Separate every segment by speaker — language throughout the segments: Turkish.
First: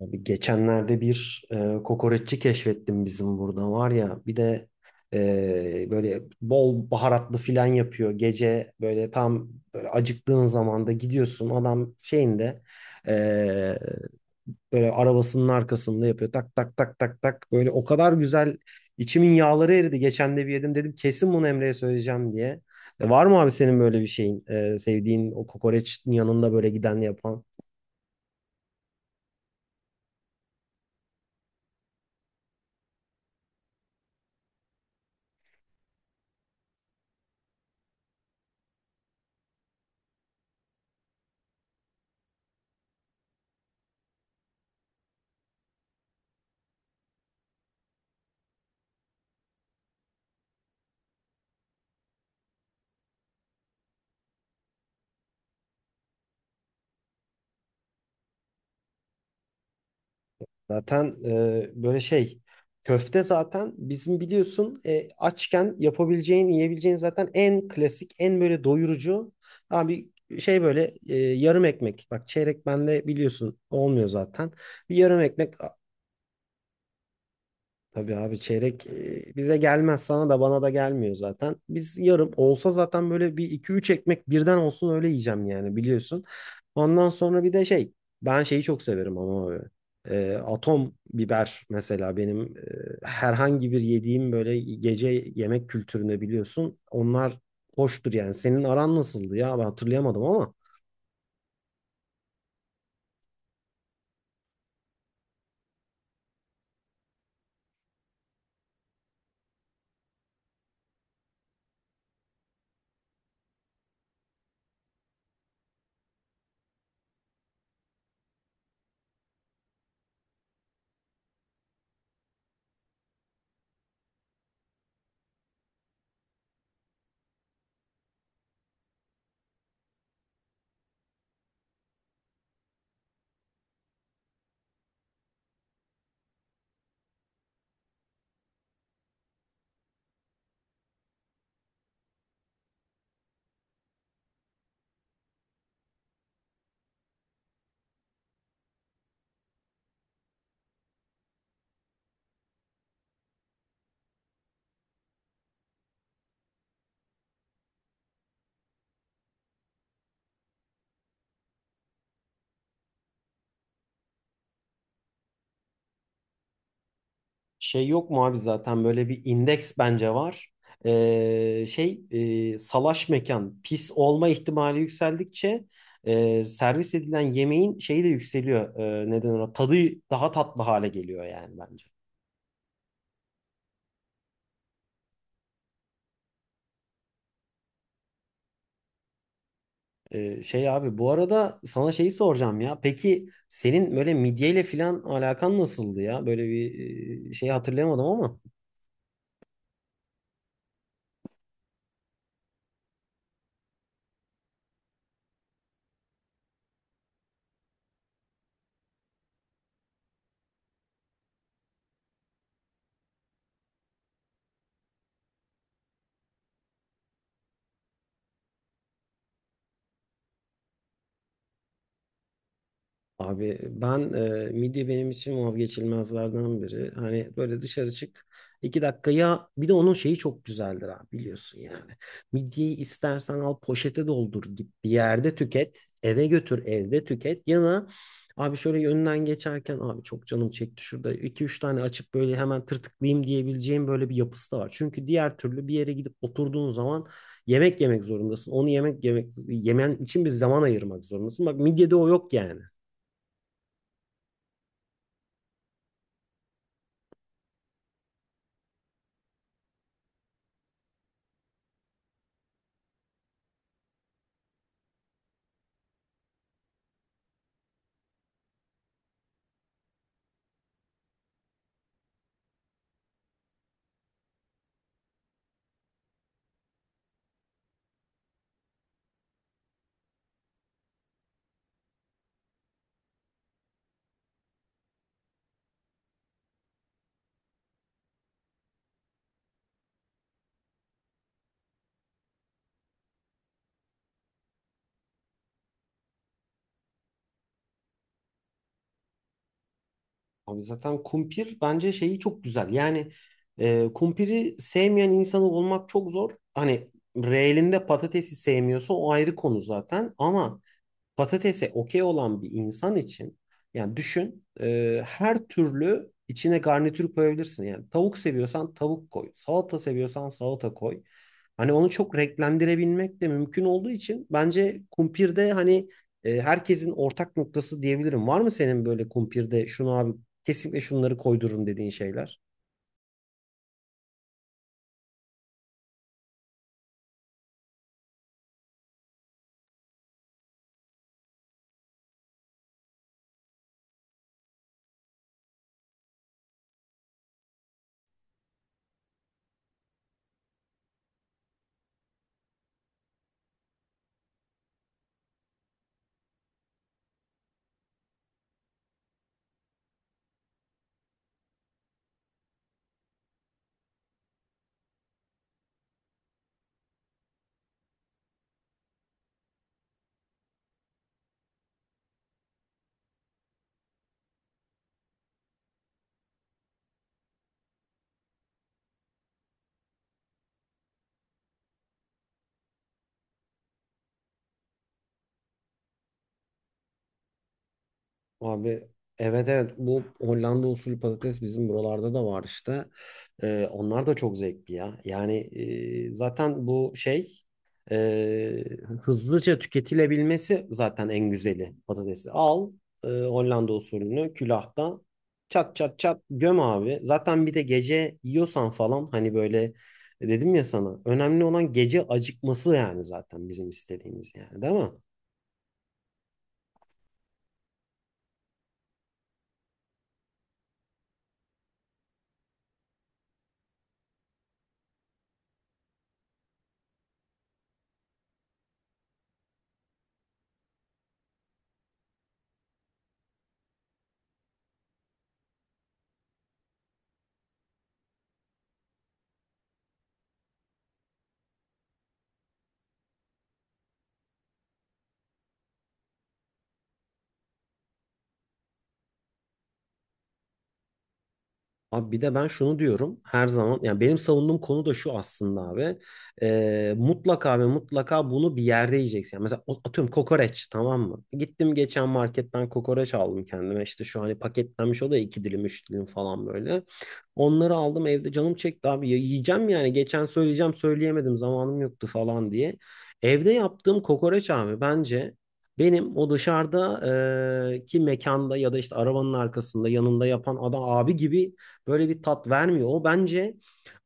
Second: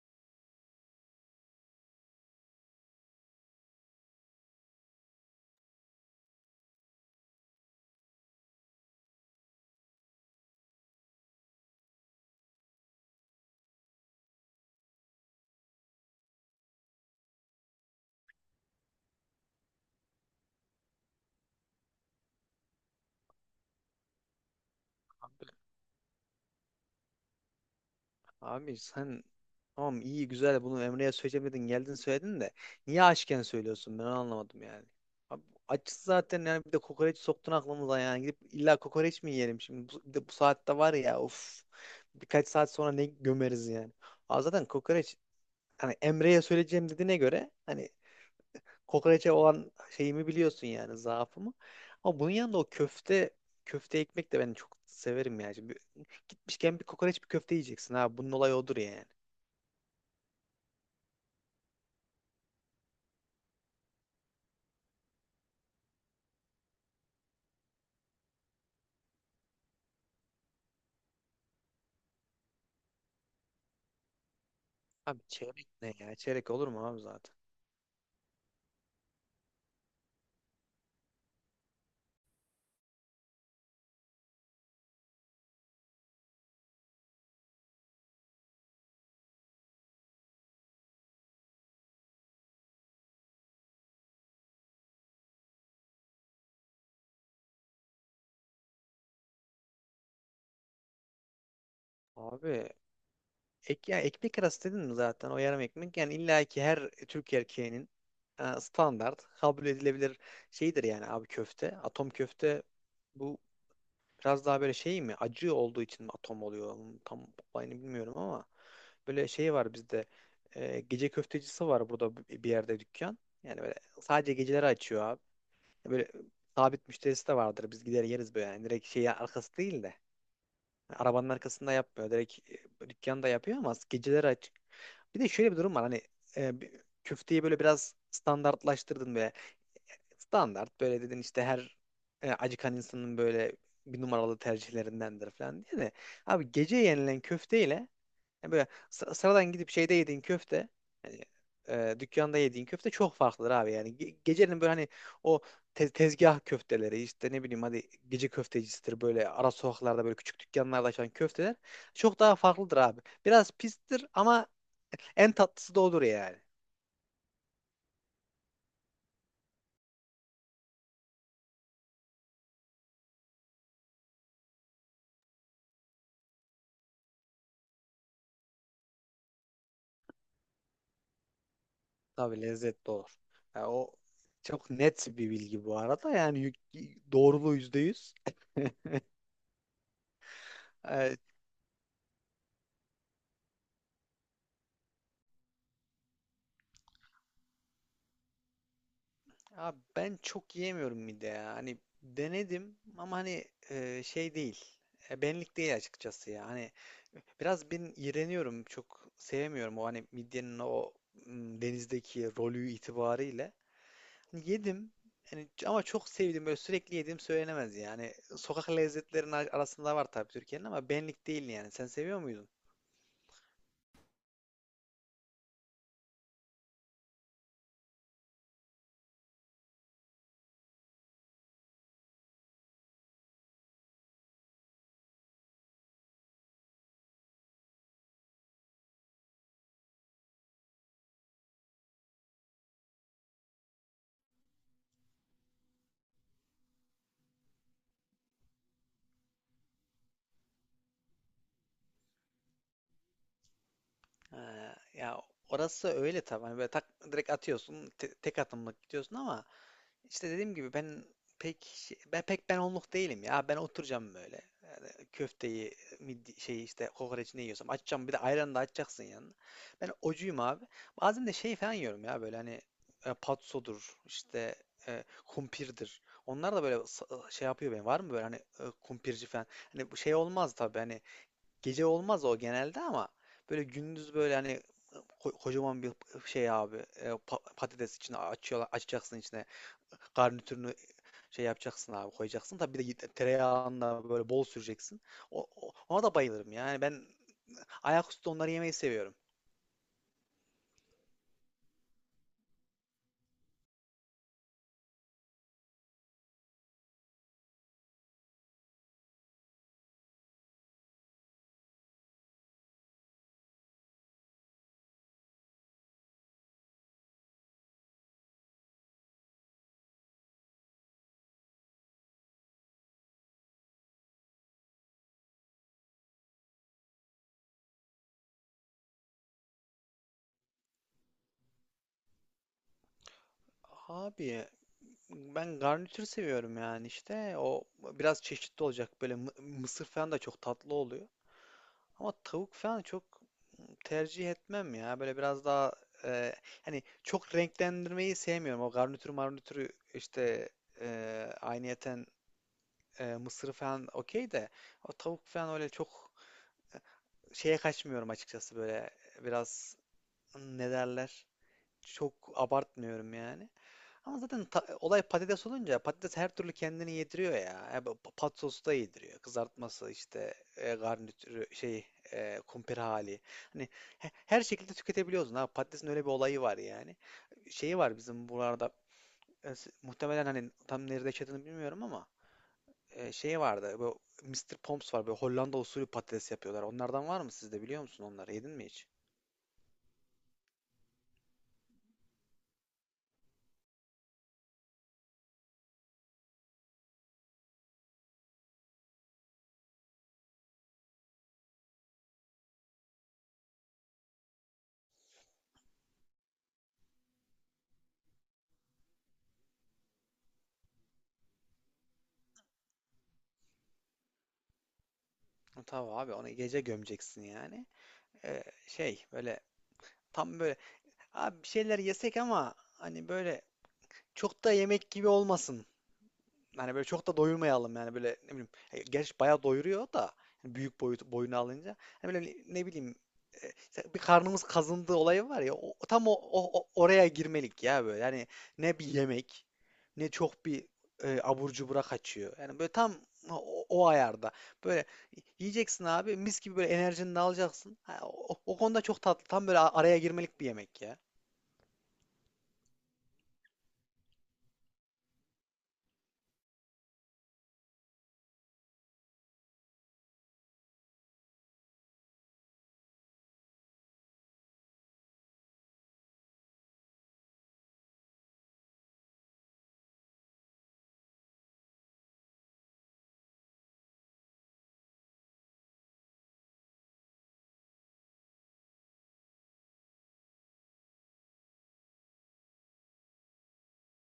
Speaker 1: Abi geçenlerde bir kokoreççi keşfettim, bizim burada var ya. Bir de böyle bol baharatlı filan yapıyor, gece böyle tam böyle acıktığın zamanda gidiyorsun, adam şeyinde e, böyle arabasının arkasında yapıyor tak tak tak tak tak, böyle o kadar güzel içimin yağları eridi. Geçen de bir yedim, dedim kesin bunu Emre'ye söyleyeceğim diye. Var mı abi senin böyle bir şeyin, sevdiğin, o kokoreçin yanında böyle giden, yapan?
Speaker 2: Abi sen tamam iyi güzel bunu Emre'ye söylemedin geldin söyledin de niye açken söylüyorsun ben onu anlamadım yani. Abi açız zaten, yani bir de kokoreç soktun aklımıza, yani gidip illa kokoreç mi yiyelim şimdi bu, bir de bu saatte var ya, of, birkaç saat sonra ne gömeriz yani. Abi zaten kokoreç, hani Emre'ye söyleyeceğim dediğine göre, hani kokoreçe olan şeyimi biliyorsun yani, zaafımı. Ama bunun yanında o köfte ekmek de ben çok severim yani. Şimdi gitmişken bir kokoreç bir köfte yiyeceksin abi, bunun olayı odur yani.
Speaker 1: Zaten böyle şey, köfte zaten bizim biliyorsun, açken yapabileceğin, yiyebileceğin zaten en klasik, en böyle doyurucu abi şey. Böyle yarım ekmek, bak çeyrek bende biliyorsun olmuyor zaten, bir
Speaker 2: Abi
Speaker 1: yarım ekmek.
Speaker 2: çeyrek ne ya? Çeyrek olur mu abi zaten?
Speaker 1: Tabii abi çeyrek bize gelmez, sana da bana da gelmiyor zaten. Biz yarım olsa zaten böyle bir iki üç ekmek birden olsun, öyle yiyeceğim yani, biliyorsun. Ondan sonra bir de şey, ben şeyi çok severim ama abi. Atom biber mesela benim herhangi bir yediğim böyle gece yemek kültürüne, biliyorsun. Onlar hoştur yani. Senin aran nasıldı ya, ben hatırlayamadım ama.
Speaker 2: Abi ya ekmek arası dedin mi zaten o yarım ekmek? Yani illa ki her Türk erkeğinin standart kabul edilebilir şeydir yani abi, köfte. Atom köfte bu biraz daha böyle şey mi? Acı olduğu için mi atom oluyor? Tam olayını bilmiyorum ama böyle şey var bizde. Gece köftecisi var burada bir yerde, dükkan. Yani böyle sadece geceleri açıyor abi. Böyle sabit müşterisi de vardır. Biz gider yeriz böyle. Yani direkt şeyi, arkası değil de. Arabanın arkasında yapmıyor. Direkt dükkanda yapıyor ama geceleri açık. Bir de şöyle bir durum var. Hani e, bir- köfteyi böyle biraz standartlaştırdın böyle. Standart böyle dedin işte, her acıkan insanın böyle bir numaralı tercihlerindendir falan diye de. Abi gece yenilen köfteyle yani, böyle sıradan gidip şeyde yediğin köfte, hani dükkanda yediğin köfte çok farklıdır abi yani. Gecenin böyle, hani o tezgah köfteleri, işte ne bileyim hadi gece köftecisidir, böyle ara sokaklarda böyle küçük dükkanlarda açan köfteler çok daha farklıdır abi. Biraz pistir ama en tatlısı da olur yani.
Speaker 1: Şey yok mu abi, zaten böyle bir indeks bence var. Şey, salaş mekan, pis olma ihtimali yükseldikçe servis edilen yemeğin şeyi de yükseliyor. Neden ona, tadı daha tatlı hale geliyor yani bence.
Speaker 2: Tabii lezzetli olur. Yani o çok net bir bilgi bu arada yani, doğruluğu yüzde yüz.
Speaker 1: Şey abi, bu
Speaker 2: E,
Speaker 1: arada sana şeyi soracağım ya. Peki senin böyle midyeyle filan alakan nasıldı ya? Böyle bir şey hatırlayamadım ama.
Speaker 2: Abi ben çok yiyemiyorum mide ya. Hani denedim ama hani şey değil. Benlik değil açıkçası ya. Hani biraz ben iğreniyorum. Çok sevmiyorum o, hani midyenin o denizdeki rolü itibariyle. Hani yedim. Yani ama çok sevdim. Böyle sürekli yediğim söylenemez yani. Sokak lezzetlerinin arasında var tabii Türkiye'nin ama benlik değil yani. Sen seviyor muydun?
Speaker 1: Abi ben, midye benim için vazgeçilmezlerden biri. Hani böyle dışarı çık, 2 dakika ya, bir de onun şeyi çok güzeldir abi, biliyorsun yani. Midyeyi istersen al, poşete doldur, git bir yerde tüket, eve götür evde tüket, ya da abi şöyle yönden geçerken, abi çok canım çekti şurada iki üç tane açıp böyle hemen tırtıklayayım diyebileceğim böyle bir yapısı da var. Çünkü diğer türlü bir yere gidip oturduğun zaman yemek yemek zorundasın. Onu yemek, yemek yemen için bir zaman ayırmak zorundasın. Bak midyede o yok yani.
Speaker 2: Ha, ya orası öyle tabii. Hani böyle tak, direkt atıyorsun, tek atımlık gidiyorsun ama. İşte dediğim gibi, ben pek onluk değilim ya. Ben oturacağım böyle. Yani köfteyi, midi, şey, işte kokoreç, ne yiyorsam açacağım. Bir de ayran da açacaksın yanına. Ben ocuyum abi. Bazen de şey falan yiyorum ya, böyle hani patsodur, işte kumpirdir. Onlar da böyle şey yapıyor benim. Var mı böyle, hani kumpirci falan? Hani bu şey olmaz tabii, hani gece olmaz o genelde, ama böyle gündüz böyle, hani kocaman bir şey abi, patates, içine açıyorlar, açacaksın içine garnitürünü şey yapacaksın abi, koyacaksın. Tabii bir de tereyağında böyle bol süreceksin. Ona da bayılırım. Yani ben ayaküstü onları yemeyi seviyorum.
Speaker 1: Abi zaten kumpir bence şeyi çok güzel. Yani kumpiri sevmeyen insanı olmak çok zor. Hani reelinde patatesi sevmiyorsa o ayrı konu zaten. Ama patatese okey olan bir insan için, yani düşün, her türlü içine garnitür koyabilirsin. Yani tavuk seviyorsan tavuk koy, salata seviyorsan salata koy. Hani onu çok renklendirebilmek de mümkün olduğu için bence kumpirde hani herkesin ortak noktası diyebilirim. Var mı senin böyle kumpirde şunu abi, kesinlikle şunları koydururum dediğin şeyler?
Speaker 2: Abi ben garnitür seviyorum yani, işte o biraz çeşitli olacak, böyle mısır falan da çok tatlı oluyor. Ama tavuk falan çok tercih etmem ya. Böyle biraz daha e, hani çok renklendirmeyi sevmiyorum. O garnitür marnitürü işte e, aynıyeten mısırı falan okey de, o tavuk falan öyle çok şeye kaçmıyorum açıkçası, böyle biraz, ne derler, çok abartmıyorum yani. Ama zaten olay patates olunca patates her türlü kendini yediriyor ya. Bu Pat sosu da yediriyor. Kızartması, işte garnitürü, şey kumpir hali. Hani her şekilde tüketebiliyorsun. Ha, patatesin öyle bir olayı var yani. Şeyi var bizim buralarda, muhtemelen hani tam nerede yaşadığını bilmiyorum ama şey vardı. Bu Mister Pomps var. Böyle Hollanda usulü patates yapıyorlar. Onlardan var mı sizde, biliyor musun onları? Yedin mi
Speaker 1: Abi,
Speaker 2: hiç?
Speaker 1: evet evet, bu Hollanda usulü patates bizim buralarda da var işte. Onlar da çok zevkli ya. Yani zaten bu şey, e, hızlıca tüketilebilmesi zaten en güzeli patatesi. Al Hollanda usulünü külahta, çat çat çat göm abi. Zaten bir de gece yiyorsan falan, hani böyle dedim ya sana, önemli olan gece acıkması, yani zaten bizim istediğimiz, yani değil mi?
Speaker 2: Tabii abi, onu gece gömeceksin yani. Şey böyle, tam böyle, abi bir şeyler yesek ama hani böyle çok da yemek gibi olmasın. Hani böyle çok da doyurmayalım yani, böyle ne bileyim. Gerçi bayağı doyuruyor da, hani büyük boyut boyunu alınca. Hani böyle ne bileyim, işte bir karnımız kazındığı olayı var ya, tam oraya girmelik ya böyle. Yani ne bir yemek, ne çok bir abur cubura kaçıyor. Yani böyle tam o ayarda. Böyle yiyeceksin abi, mis gibi, böyle enerjini de alacaksın. Ha, o konuda çok tatlı. Tam böyle araya girmelik bir yemek ya.
Speaker 1: Abi bir de ben şunu diyorum her zaman, yani benim savunduğum konu da şu aslında abi. Mutlaka ve mutlaka bunu bir yerde yiyeceksin. Yani mesela atıyorum kokoreç, tamam mı? Gittim geçen marketten kokoreç aldım kendime, işte şu hani paketlenmiş, o da iki dilim üç dilim falan böyle. Onları aldım evde, canım çekti abi ya, yiyeceğim yani geçen söyleyeceğim, söyleyemedim, zamanım yoktu falan diye. Evde yaptığım kokoreç abi, bence benim o dışarıda, ki mekanda ya da işte arabanın arkasında, yanında yapan adam abi gibi böyle bir tat vermiyor. O bence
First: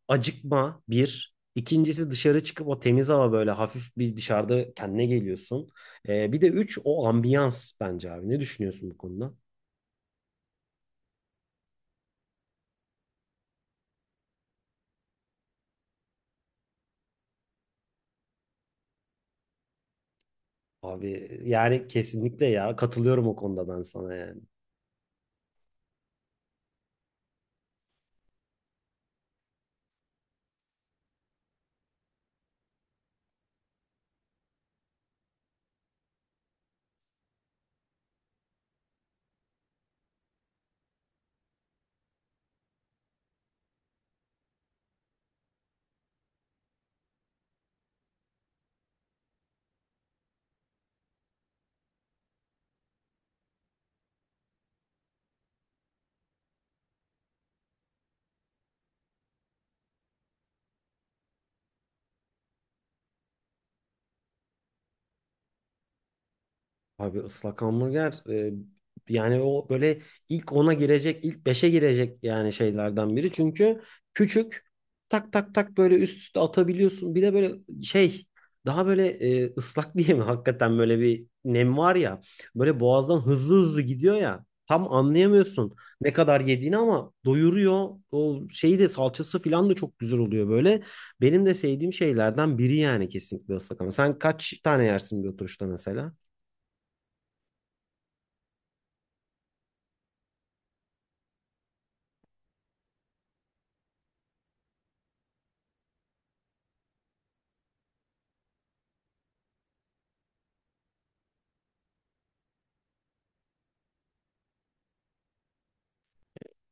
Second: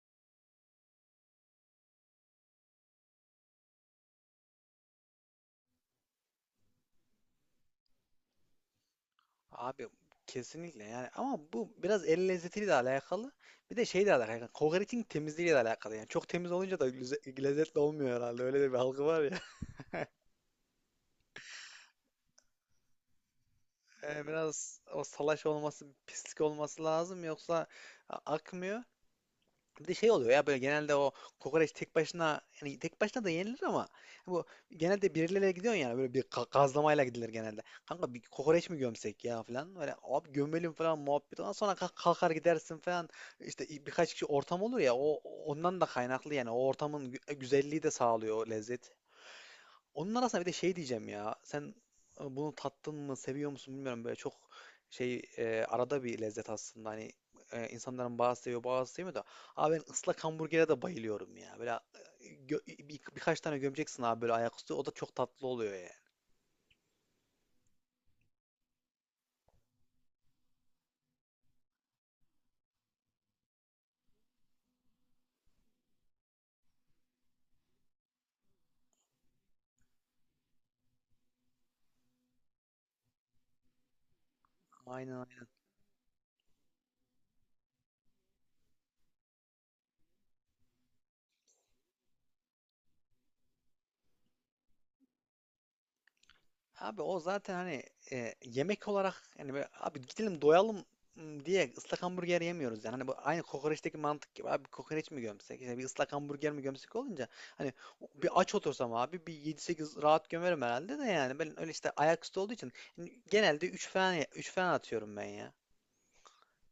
Speaker 1: acıkma, bir. İkincisi, dışarı çıkıp o temiz hava, böyle hafif bir dışarıda kendine geliyorsun. Bir de üç, o ambiyans bence abi. Ne düşünüyorsun bu konuda?
Speaker 2: Abi kesinlikle, yani ama bu biraz el lezzetiyle de alakalı. Bir de şey de alakalı. Yani kokoreçin temizliğiyle de alakalı. Yani çok temiz olunca da lezzetli olmuyor herhalde. Öyle de bir algı var ya.
Speaker 1: Abi yani kesinlikle ya, katılıyorum o konuda ben sana
Speaker 2: Yani
Speaker 1: yani.
Speaker 2: biraz o salaş olması, pislik olması lazım, yoksa akmıyor. Bir de şey oluyor ya, böyle genelde o kokoreç tek başına, yani tek başına da yenilir ama bu genelde birileriyle gidiyorsun yani, böyle bir gazlamayla gidilir genelde. Kanka bir kokoreç mi gömsek ya falan, böyle abi gömelim falan, muhabbet, ondan sonra kalkar gidersin falan, işte birkaç kişi ortam olur ya, o, ondan da kaynaklı yani, o ortamın güzelliği de sağlıyor o lezzet. Onun arasında bir de şey diyeceğim ya. Sen bunu tattın mı, seviyor musun bilmiyorum. Böyle çok şey, arada bir lezzet aslında. Hani insanların bazı seviyor, bazı sevmiyor da. Abi ben ıslak hamburgere de bayılıyorum ya. Böyle birkaç tane gömeceksin abi, böyle ayaküstü. O da çok tatlı oluyor yani.
Speaker 1: Abi ıslak hamburger yani o böyle ilk 10'a girecek, ilk beşe girecek yani şeylerden biri. Çünkü küçük, tak tak tak böyle üst üste atabiliyorsun. Bir de böyle şey, daha böyle ıslak diye mi, hakikaten böyle bir nem var ya. Böyle boğazdan hızlı hızlı gidiyor ya. Tam
Speaker 2: Aynen.
Speaker 1: anlayamıyorsun ne kadar yediğini ama doyuruyor. O şeyi de, salçası falan da çok güzel oluyor böyle. Benim de sevdiğim şeylerden biri yani, kesinlikle ıslak hamburger. Sen kaç tane yersin bir oturuşta mesela?
Speaker 2: Abi o zaten, hani yemek olarak yani, böyle abi gidelim doyalım diye ıslak hamburger yemiyoruz yani. Hani bu aynı kokoreçteki mantık gibi, abi kokoreç mi gömsek, işte bir ıslak hamburger mi gömsek olunca, hani bir aç otursam abi bir 7-8 rahat gömerim herhalde de, yani ben öyle, işte ayaküstü olduğu için yani genelde 3 falan, 3 falan atıyorum ben ya.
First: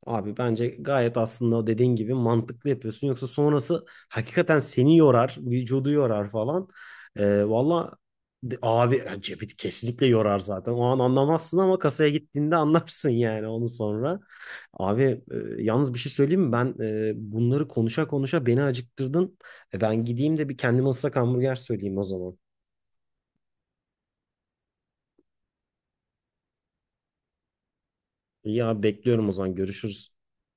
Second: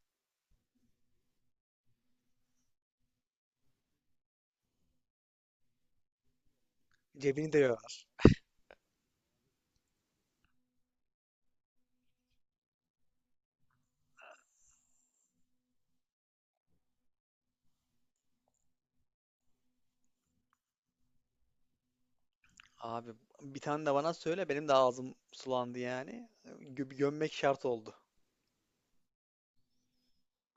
Speaker 1: Abi bence gayet aslında o dediğin gibi mantıklı yapıyorsun. Yoksa sonrası hakikaten seni yorar, vücudu yorar falan.
Speaker 2: Cebini de
Speaker 1: Valla
Speaker 2: yorar.
Speaker 1: abi yani cebi kesinlikle yorar zaten. O an anlamazsın ama kasaya gittiğinde anlarsın yani onu sonra. Abi yalnız bir şey söyleyeyim mi? Ben bunları konuşa konuşa beni acıktırdın. Ben gideyim de bir kendime ıslak hamburger söyleyeyim o zaman.
Speaker 2: Abi bir tane de bana söyle, benim de ağzım sulandı yani. Gömmek şart oldu.
Speaker 1: İyi abi, bekliyorum o zaman, görüşürüz.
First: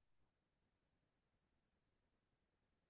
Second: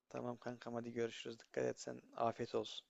Speaker 2: Tamam kankam, hadi görüşürüz. Dikkat et sen. Afiyet olsun.